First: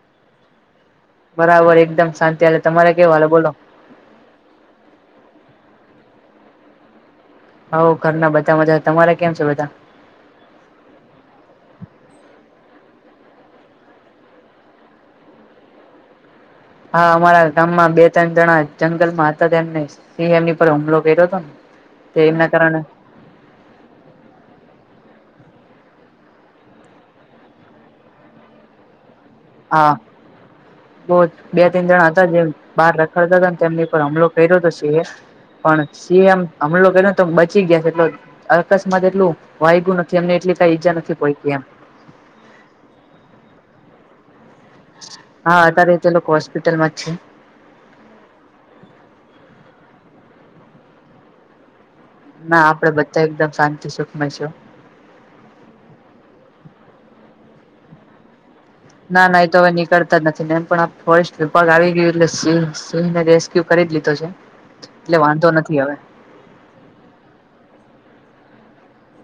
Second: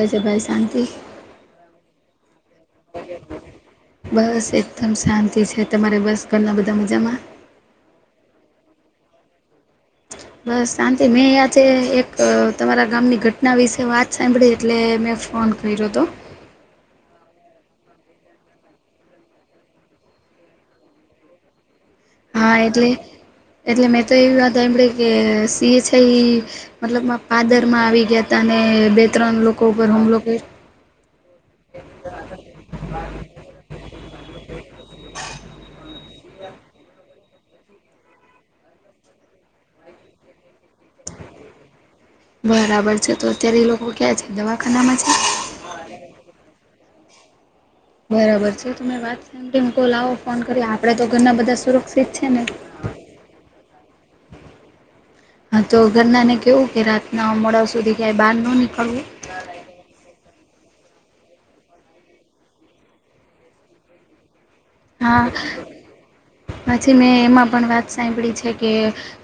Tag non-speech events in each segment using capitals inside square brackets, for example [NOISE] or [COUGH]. વેસે ભાઈ શાંતિ. બરાબર એકદમ શાંતિ હાલે તમારે કેવુ હાલે બોલો. બસ એકદમ શાંતિ છે, તમારે બસ ઘરણા બધા મજામાં. હોવ ઘરના બધા મજા તમારે કેમ છે બધા? બસ શાંતિ મેં આજે એક તમારા ગામની ઘટના વિશે વાત સાંભળી એટલે મેં ફોન કર્યો તો. હા, અમારા ગામમાં બે ત્રણ જણા જંગલમાં હતા, તેમ ને સિંહે એમની પર હુમલો કર્યો હતો ને, તે એમના હા, કારણે એટલે એટલે મેં તો એવી વાત હાયંભરી કે સીએ છે ઈ મતલબમાં પાદર માં આવી ગયાતા ને બે ત્રણ લોકો ઉપર હુમલો કર્યો. બોન ત્રન જણા હતા જેમ બહાર રખડતા હતા, તેમની પર હમલો કર્યો હતો સિંહએ પણ સિંહએ એમ હમલો કયરો તો બચી ગયા તો અકસ્માત એટલું વાયગું નથી એમને એટલી કઈ ઈજા નથી પોયચી એમ. બરાબર છે, તો અત્યારે એ લોકો ક્યાં છે દવાખાનામાં છે. હા અત્યારે તે લોકો હોસ્પિટલમાં જ છે. બરાબર છે તમે વાત સાંભળી કે લાવો ફોન કરી આપડા તો ઘરના બધા સુરક્ષિત છે ને ના આપડે બધા એકદમ શાંતિ સુખમય છો. હા તો ઘરના ને કેવું કે રાતના મોડા સુધી કઈ બહાર ન નીકળવું. ના ના એ તો હવે નીકળતા જ નથી ને એમ પણ આ ફોરેસ્ટ વિભાગ આવી ગયું એટલે સિંહ સિંહને [UNINTELLIGIBLE] કરી જ લીધો છે એટલે હા વાંધો નથી હવે. પછી મેં એમાં પણ વાત સાંભળી છે, કે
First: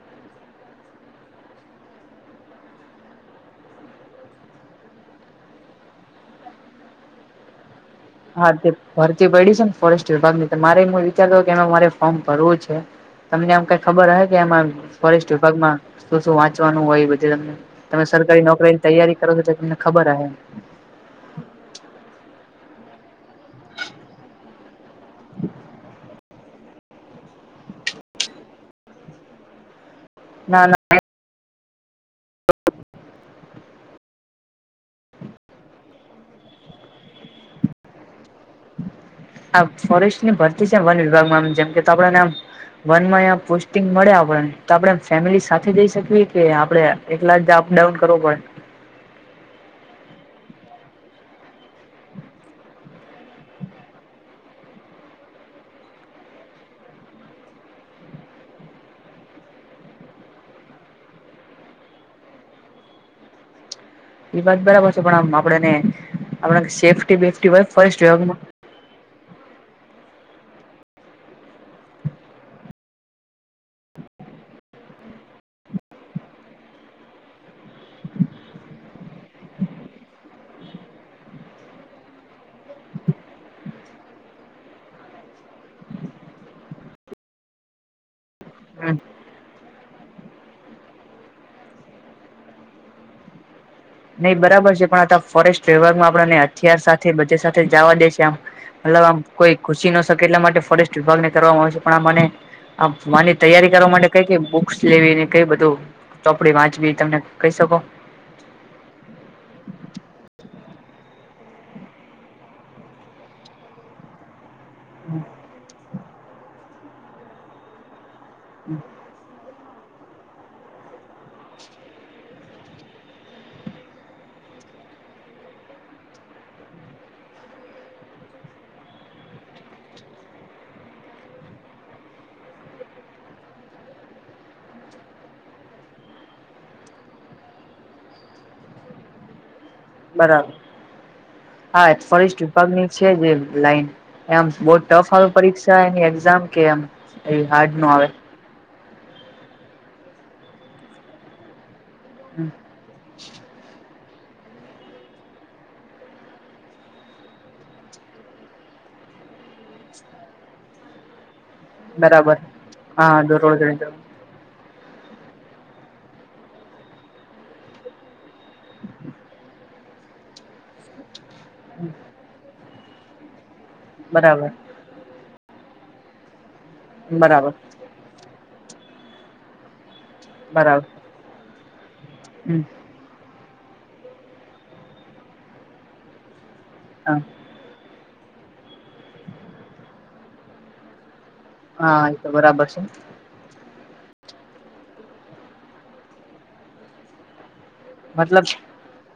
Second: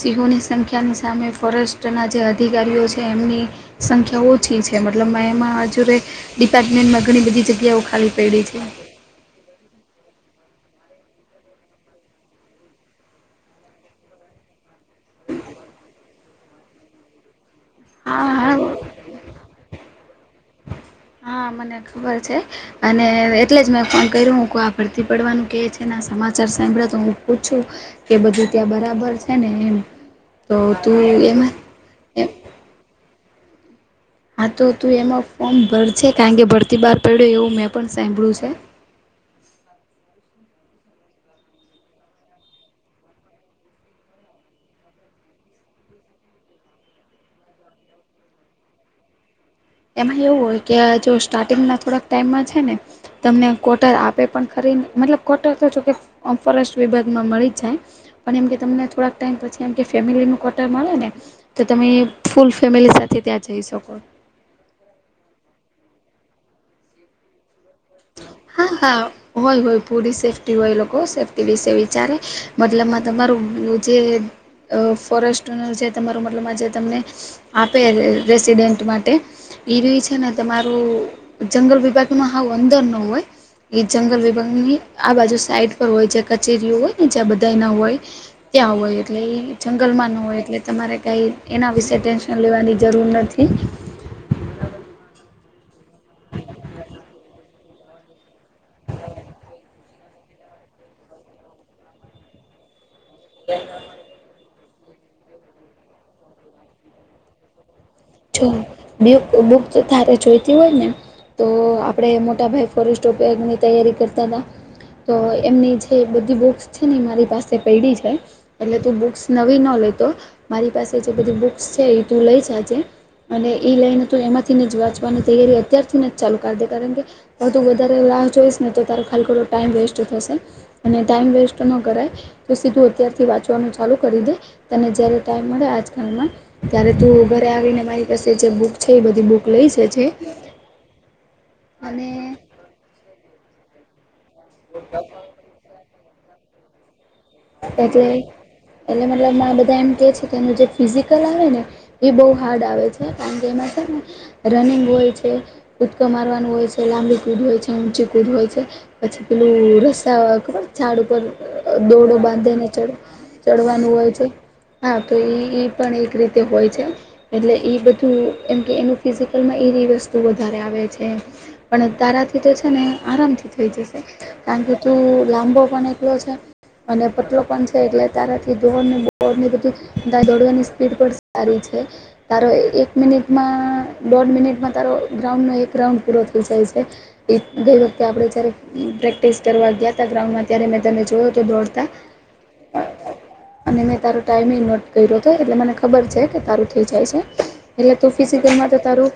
સિંહોની સંખ્યાની સામે ફોરેસ્ટના જે અધિકારીઓ છે, એમની સંખ્યા ઓછી છે, મતલબ એમાં હજુરે ડિપાર્ટમેન્ટમાં ઘણી બધી જગ્યાઓ ખાલી પડી હા છે તે ભરતી પયડી છે ને, ફોરેસ્ટ વિભાગ ને તો મારે હું વિચારતો કેમાં મારે ફોર્મ ભરવું છે. તમને આમ કઈ ખબર હહે કે આમાં ફોરેસ્ટ વિભાગમાં શું શું વાંચવાનું હોય એ બધું એમને તમે હા સરકારી હા નોકરીની તૈયારી કરો છો તો તમને ખબર હ હે. હા મને ખબર છે, અને એટલે જ મેં ફોન કર્યો હું આપ ભરતી પડવાનું કે છે ના સમા [UNINTELLIGIBLE] સાંભળા તો હું પૂછું કે બધું ત્યાં બરાબર છે ને એમ. તો ના ના તું એમાં એ હા તો તું એમાં ફોર્મ ભરજે કારણ કે ભરતી બહાર પડ્યો એવું મેં પણ સાંભળ્યું છે.. આ ફોરેસ્ટ ની ભરતી છે, વન વિભાગમાંમ જેમ કે આપણાને આમ વન માં પોસ્ટિંગ મળ્યા તો આપડે ફેમિલી સાથે જઈ શકીએ, કે આપડે એટલા જ અપડાઉન કરવુ પડે? એમાં એવું હોય કે જો સ્ટાર્ટિંગ ના થોડાક ટાઈમમાં છે ને, તમને કોટર આપે પણ ખરી મતલબ કોટર તો જોકે ઓમ ફોરેસ્ટ વિભાગ માં મળી જાય. પણ એમ કે તમને થોડાક ટાઈમ પછી એમ કે ફેમિલીનું કોટર મળે ને તો તમે ફૂલ ફેમિલી સાથે ત્યાં જઈ શકો. એ વાત બરાબર છે. પણ આમ આપડેને આપડે સેફ્ટી બેફીટી [UNINTELLIGIBLE] હા હા. હોય હોય પૂરી સેફ્ટી હોય લોકો સેફ્ટી વિશે વિચારે મતલબમાં તમારું જે અ ફોરેસ્ટ ઓનર જે તમારો મતલબ આ જે તમને આપે [UNINTELLIGIBLE] માટે એરયુ એ છે ને તમારો છે ને તમારું જંગલ વિભાગ મા હાવ અંદર ન હોય. એ જંગલ વિભાગની આ બાજુ સાઈડ પર હોય છે કચેરીઓ હોય ને જ્યાં બધા ના હોય ત્યાં હમ હોય એટલે એ જંગલમાં ન હોય એટલે તમારે કંઈ એના વિશે ટેન લેવાની જરૂર નથી. નઈ બરાબર છે પણ આ તો ફોરેસ્ટ વિભાગમાં આપડાને હથિયાર સાથે બધે સાથે જાવા દે છે આમ મતલબ આમ કોઈ ખુશી ન શકે એટલા માટે ફોરેસ્ટ વિભાગ ને કરવામાં આવશે પણ આ મને આ માની તૈયારી કરવા માટે કઈ કઈ બુક્સ લેવીને કઈ બધું ચોપડી વાંચવી તમને કઈ શકો? જો બેવ બુક તારે જોઈ હોય ને તો આપણે મોટાભાઈ ફોરેસ્ટ ઉપયોગની તૈયારી કરતા હતા. તો એમની જે બધી બુક્સ છે ને મારી પાસે પયડી છે. એટલે તું બુક્સ નવી ન લેતો મારી પાસે જે બધી બુક્સ છે એ તું લઈ જા જે. અને એ લઈને તો એમાંથીને જ વાંચવાની તૈયારી અત્યારથીને જ ચાલુ કરી દે કારણ કે [UNINTELLIGIBLE] વધારે રાહ જોઈશ ને તો તારો ખાલી ખોટો ટાઈમ વેસ્ટ થશે. અને ટાઈમ વેસ્ટ ન કરાય તો સીધું અત્યારથી વાંચવાનું ચાલુ કરી દે તને જયારે ટાઈમ મળે આજકાલમાં ત્યારે તું ઘરે આવી ને મારી પાછે જે બુક છે એ બધી બુક લઈ છે. બરાબર હા અને ફોરેસ્ટ વિભાગની છે જે લાઈન એમ બો ટફ આવે પરીક્ષા એની એક્ઝામ કે એમ. એ હાર્ડ નો એટલે આવે એટલે મતલબ માં બધા એમ કે છે કે એનું જે ફિઝિકલ આવેને એ બો હાર્ડ આવે છે. કારણ કે એમાં છે ને રનિંગ હોય છે. કૂદકો મારવાનું હોય છે, લાંબી કૂદ હોય છે, ઊંચી કૂદ હોય છે. પછી પેલું રસતા ખબર ઝાડ ઉપર દોડ બા બરાબર હા દરોડ ચડવાનું હોય છે. હા તો ઈ એ પણ એક રીતે હોય છે. એટલે એ બધું એમ કે એનું ફિઝિકલમાં એવી વસ્તુ વધારે આવે છે. પણ તારાથી તો છે ને આરામથી થઈ જશે. બરાબર કારણ કે તું લાંબો પણ એટલો છે અને પતલો બરાબર પણ છે એટલે તારાથી દોડને દોડને બધું તારી દોડવાની બરાબર સ્પીડ પણ સારી છે. તારો હમ એક મિનિટમાં દોઢ મિનિટમાં તારો ગ્રાઉન્ડનો એક રાઉન્ડ પૂરો થઈ જાય છે. [UNINTELLIGIBLE] ગઈ વખતે આપણે જયારે પ્રેક્ટિસ કરવા ગયા હતા ગ્રાઉન્ડમાં ત્યારે મેં તને જોયો તો દોડ હા આતો બરાબર છે. અને મેં તારો ટાઈમિ નોટ કર્યો હતો એટલે મને ખબર છે. કે તારું થઈ જાય છે. એટલે ટોકી મતલબ સીજ મા તો તારું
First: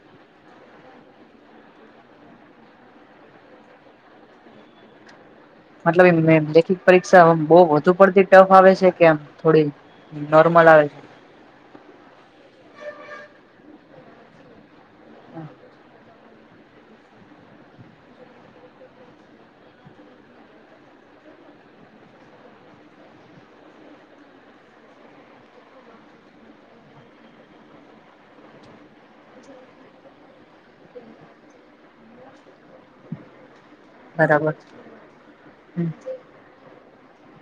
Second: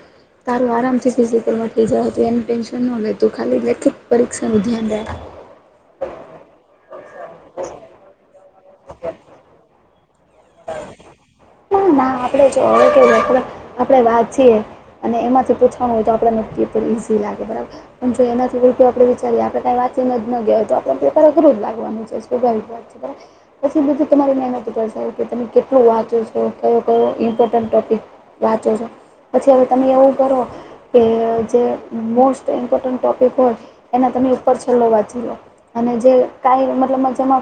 તારું આરામથી ફિઝિકલ માં થઈ [UNINTELLIGIBLE] એનો ટેન્શન ન લેતું ખાલી લેખિત પરીક્ષા નું ધ્યાન દેવા મતલબ એમ લેખિક પરીક્ષા બો વધું પડતી ટફ આવે છે. કેમ થોડી નોર્મલ આવે છે. ના ના આપણેે જો [UNINTELLIGIBLE] કે આપણેે વાંચીએ. અને એમાંથી પૂછવાનું હોય તો આપણે નક્કીએ પણ ઇઝી લાગે બરાબર. પણ જો એનાથી હોલ તો આપણે વિચારીએ આપણે કાઈ તો આપણે પેપર અઘરું લાગવાનું છે. સ્વભાવિક [UNINTELLIGIBLE] તમારી મહેનત કરશે. કે તમે કેટલો વાંચો છો કયો કયો ઇમ્પોર્ટન્ટ ટોપિક વાંચો છો પછી અવે તમે એવું કરો કે જે મોસ્ટ ઇમ્પોર્ટન્ટ ટોપિક હોય એના તમે બરાબર ઉપર છેલ્લો વાંચી લો હમ અને જે આઈ મતલબ જેમાં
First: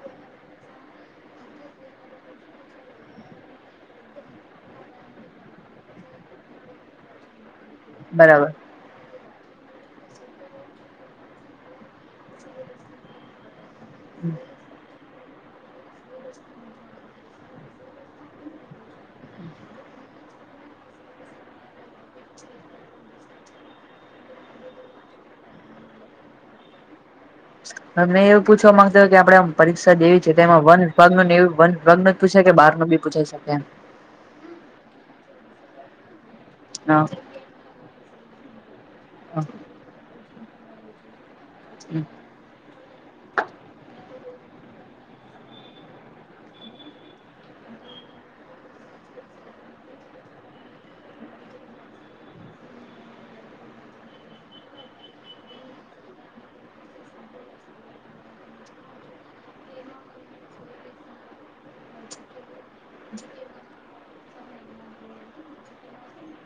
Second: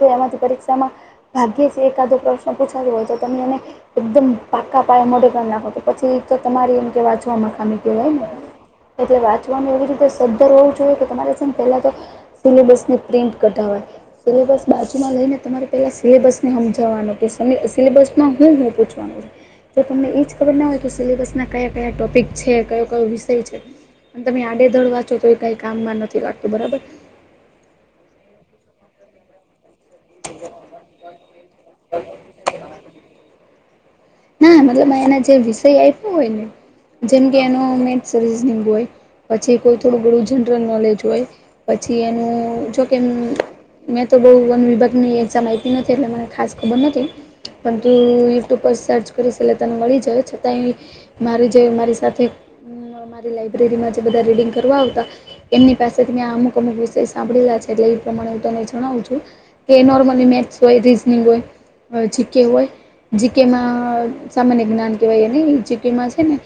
જે એમાંથી પરીક્ષા તેમાં ભાગ્યે છે [UNINTELLIGIBLE] પ્રશ્નો પૂછાતતો હોય તો તમને એને એકદમ પાકા પાાયે મોઢે પણ નાખો તો પછી તો તમારી એમ કે વાચવામાં ખામી- કહેવાય ને બરાબર. એટલે વાંચવાનું એવી રીતે સદ્ધર હોવું જોઈએ કે તમારે છે પહેલા તો સિલેબસ ની પ્રિન્ટ કઢાવાની સિલેબસ બાજુમાં લઈને તમારે પહેલાં સિલેબસને સમજાવવાનું કે સિલેબસમાં હું હું પૂછવાનું તો તમને એ જ ખબર ના હોય કે સિલેબસના કયા કયા ટૉપિક છે કયો કયો વિષય છે? અને તમે આડેધડ વાંચો તો એ કઈ કામમાં નથી લાગતું બરાબર. હમે એવું પૂછવા માંગતા કે આપડે આમ પરીક્ષા દેવી છે તે એમાં વન વિભાગ ન એ વન વિભાગ ન પૂછાય કે બાર નો બી પૂછાય શકે એમ. ના મતલબ અના જે વિષય આપ્યો હોય ને હા જેમ એનું મેથ રીજનિંગ હોય પછી કોઈ થોડું થોડું જનરલ નોલેજ હોય. પછી એનું જોકે મેં તો બહું વન વીભાગ ની એક્ઝામ આપી નથી એટલે મને ખાસ ખબર નથી. પણ તું યુટ્યુબ પર સર્ચ કરીશ એટલે તને મળી જાય છતાંય મારી જે મારી સાથે મારી લાઈબ્રેરીમાં જે બધા રીડિંગ કરવા આવતા એમની પાસેથીં અમુક અમુક વિષય સાંભળેલા છે એટલે એ પ્રમાણે હું તને જણાવું છું. કે નોર્મલી મેથ્સ હોય રીઝનિંગ હોય જીકે હોય જીકેમાં સામાન્ય જ્ઞાન કહેવાય એ નને એ જીકેમાં છે ને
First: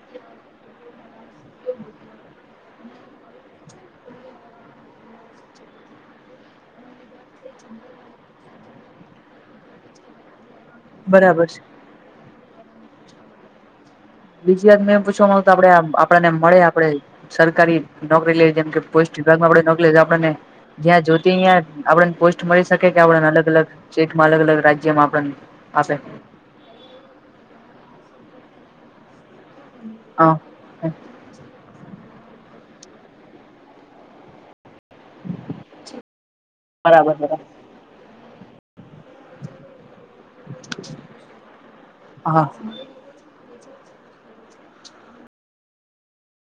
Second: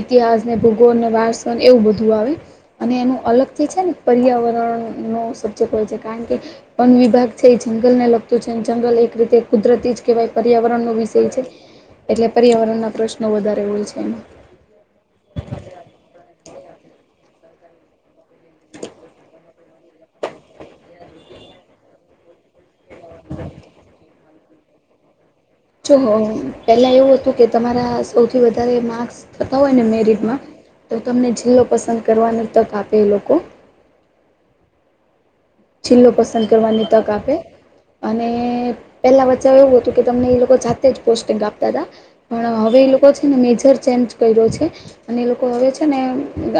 ઇતિહાસ ને ભૂગોળ ને વારસન એવું બધું આવે. અને એનું અલગ થિ છે ને પર્યાવરણનો સબ્જેક્ટ હોય છે કારણ કે વન વિભાગ છે એ જંગલ ને લગતું છે જંગલ એક રીતે કુદરતી જ કહેવાય પર્યાવરણનો વિષય છે. એટલે પર્યાવરણ ના પ્રશ્નો વધારે હોય છે એમાં. બીજી વાત મેં પૂછવા માં આવતા આપડે આપડને મળે આપણે સરકારી નોકરી લેવી જેમ કે પોસ્ટ વિભાગમાં આપડે નોકરી આપને જ્યાં જોતી યા આપડા પોસ્ટ મળી શકે કે આપણને અલગ અલગ સ્ટેટમાં અલગ અલગ રાજ્યમાં આપણને આપે જો પહેલા એવું હતું કે તમારા સૌથી વધારે માર્ક્સ થતા હોય ને મે હા તો તમને જીલ્લો પસંદ કરવાની તક આપે એ લોકો. જીલ્લો પસંદ કરવાની તક બરાબર આપે. બરાબર અને પહેલાં વચ્ચે એવું હતું કે તમને એ લોકો જાતે જ પોસ્ટિંગ આપતા હતા. હા પણ હવે એ લોકો છે ને મેજર ચેન્જ કર્યો છે. અને એ લોકો હવે છે ને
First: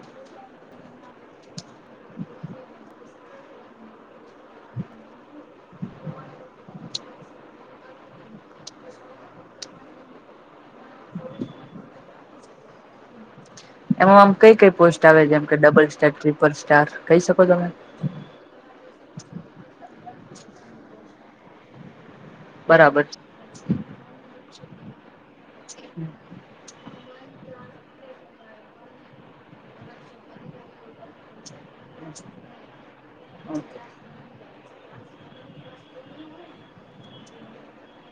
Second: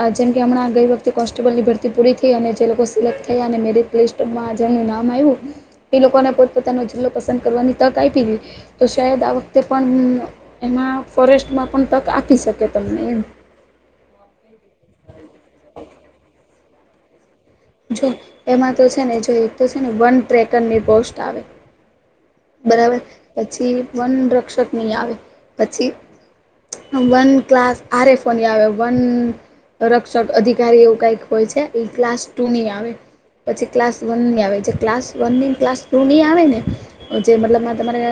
આ જેમ કે હમણાં ગઈ વખતે કોન્સ્ટેબલની ભરતી પૂરી થઈ અને જે લોકો સિલેક્ટ થયા અને મેરટ લિસ્ટમાં જેનું નામ આવ્યું એ લોકોને પોતપોતાનો જિલ્લો પસંદ કરવાની તક આયપી હે તો શાયદ આ વખતે પણ એમાં ફોરેસ્ટમાં પણ તક આપી શકે તમને એમ એમાં આમ કઈ કઈ પોસ્ટ આવે જેમ કે ડબલ સ્ટાર ટ્રીિપલ સ્ટાર કહી શકો તમે. જો એમાં તો છે ને જો એક તો છે ને વન ટ્રેકરની પોસ્ટ આવે. બરાબર પછી વન રક્ષક ની આવે પછી વન ક્લાસ આરે ફોન આવે વન. રક્ષક અધિકારી એવું કઈક હોય છે એ ક્લાસ ટુ ની આવે. પછી ક્લાસ વન ની આવે જે ક્લાસ વન ની ક્લાસ ટુ ની આવે ને જે મતલબ તમારે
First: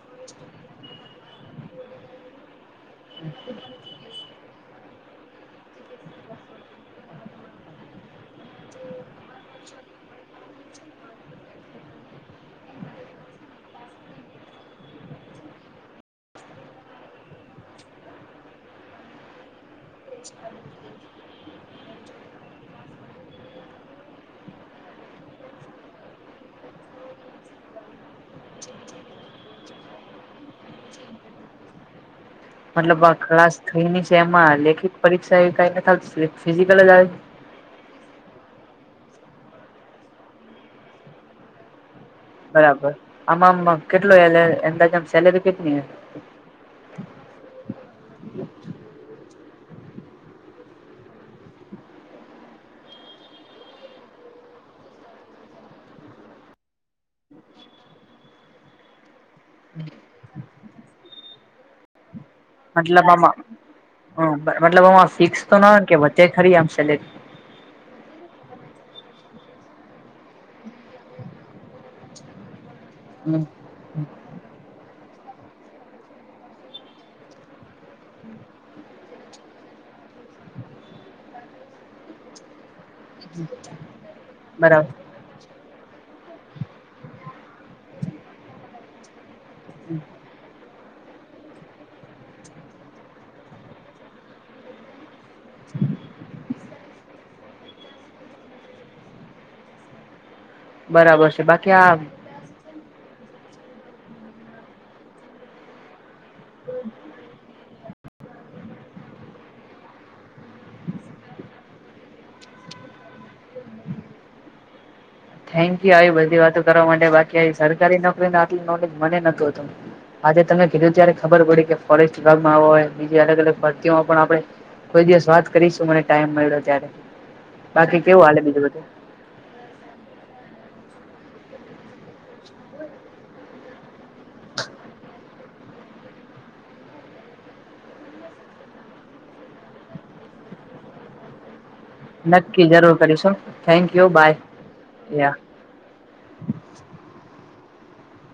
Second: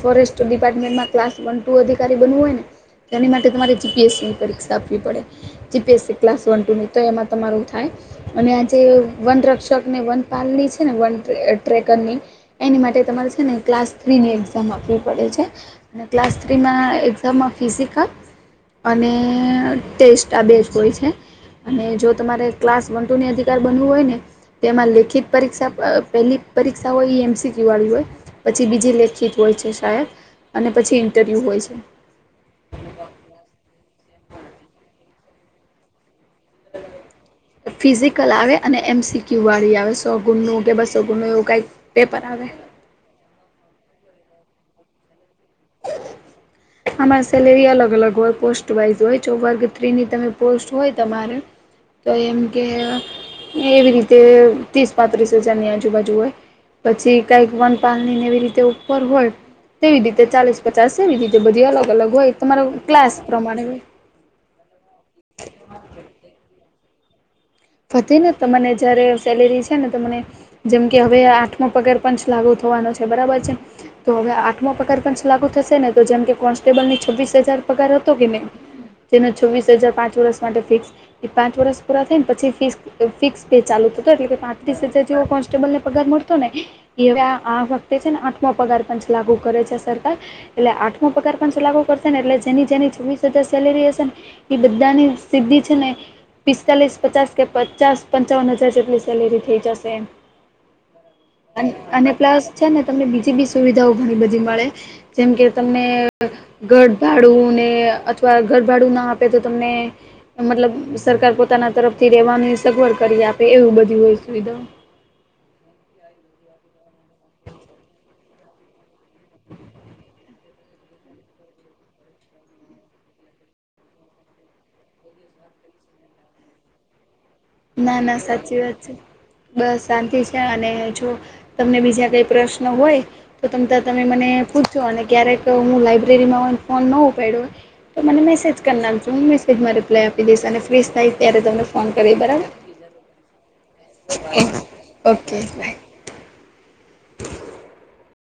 ફોરેસ્ટ ડિપાર્ટમેન્ટમાં ક્લાસ વન ટુ અધિકારી બનવું હોય ને. તેની માટે તમારે જીપીએસસીની પરીક્ષા આપવી પડે. જીપીએસસી ક્લાસ વન ટુની તો એમાં તમારું થાય. અને આજે વન રક્ષક ને વન પાલણી છે ને વન ટ્રેકર ની એની માટે તમારે છે ને ક્લાસ થ્રીની એક્ઝામ આપવી પડે છે. અને ક્લાસ થ્રીમાં એક્ઝામમાં ફિઝિક અને ટેસ્ટ આ બેસ્ટ હોય છે. અને જો તમારે ક્લાસ વન ટુને અધિકાર બનવું હોય ને તેમાં લેખિત પરીક્ષા [UNINTELLIGIBLE] પહેલી પરીક્ષા હોય એ એમસીટી્યુ આવી જાય. પછી બીજી લેખિત હોય છે શાયદ અને પછી ઇન્ટરવ્યુ હોય છે. મતલબ આ ક્લાસ થઈની છે એમાં લેખિત પરીક્ષા એવી કઈ ફિઝિકલ જ આવે. ફિઝિકલ આવે અને એમસીક્યુ વાળી આવે સો ગુણ નું કે બસો ગુણ નું એવું કઈક પેપર આવે. બરાબર આમ કેટલો એ અંદાજમાં સેલેરી કેટલી. આમા સેલેરી અલગ અલગ હોય પોસ્ટ વાઈઝ હોય ચર્ગ થ્રીની તમે પોસ્ટ હોય તમારે. તો એમ કે એવી રીતે ત્રીસ પાંત્રીસ હજારની આજુબાજુ હોય. પછી કઈક વન પાલણી ને એવી રીતે ઉપર હોય તેવી રીતે ચાલીસ પચાસ એવી રી જે બધી અલગ અલગ હોય. તમારો મતલબ ક્લાસ પ્રમાણે હોય આમાં મતલબ આ ફિક્સ તો ના કે વચ્ચે ખરી આમ સેલેક્ટ વધે ને તમાને જયારે સેલેરી છે ને તને જેમ કે હવે આઠમો પગાર પંચ લાગુ થવાનો છે બરાબર છે. તો હવે આઠમો પગાર પંચ લાગુ થશે ને તો જેમ કે કોન્સ્ટેબલ છવ્વીસ હજાર પગાર હતો કે નહી. જેને છવ્વીસ હજાર પાંચ વર્ષ માટે ફિક્સ એ પાંચ વર્ષ પૂરા થાય ને પછી ફિક્સ ફિક્સ પે ચાલુતો હતો એટ કે પાંત્રીસ હજાર બરાબર જેવો પહચ. ને પગાર મળતો ને એ આ વખતે છે ને આઠમાો પગાર પં લાગુ કરે છે સરકાર એટલે આઠમો પગાર પણ શ લાગુ કરશે ને એટલે જેની જેની છ્વીસ હજાર સેલેરી હશે ને. એ બધાની સિદ્ધિ છે ને પિસ્તાલીસ પચાસ કે પચાસ પંચાવન હજાર જેટલી સેલેરી થઈ જશે એમ. બરાબર છે બાકી આ અને પ્લસ છે ને તમને બીજી બી સુવિધાઓ ઘણી બધી મળે. જેમ કે તમને ગરભાડું ને અથવા ગરભાડું ના આપે તો તમને મતલબ સરકાર પોતાના તરફથી રેવાની સગવડ કરી આપે એવું બધી હોય સુવિધા. થેન્ક યુ આવી બધી વાતો કરવા માટે બાકી આવી સરકારી નોકરીને આટલું નોલેજ મને નહતું હતું. આજે તમે કીધું ત્યારે ખબર પડી કે ફોરેસ્ટ વિભાગ માં આવય બીજી અલગ અલગ ભરતીઓમાં પણ આપડે કોઈ દિવસ વાત કરીશું મને ટાઈમ મળ્યો ત્યારે ના બાકી ના કેવું હાલે સાચી બીજું વાત બધું. છે. બસ શાંતિ છે અને જો તમને બીજા કઈ પ્રશ્ન હોય. તો ત તમે મને પૂછો અને ક્યારેક હું લાઈબ્રેરીમાં કો ફોન ન ઉપાડ્યોય. તો મને મેસેજ કરનાર છું હું મેસેજમાં રિપ્લાય આપી દઈશ અને ફ્રી થઈશ ત્યારે તમને ફોન કરી બરાબર. નક્કી જરૂર કરીશું થેન્ક યુ બાય યા. Okay by. [UNINTELLIGIBLE]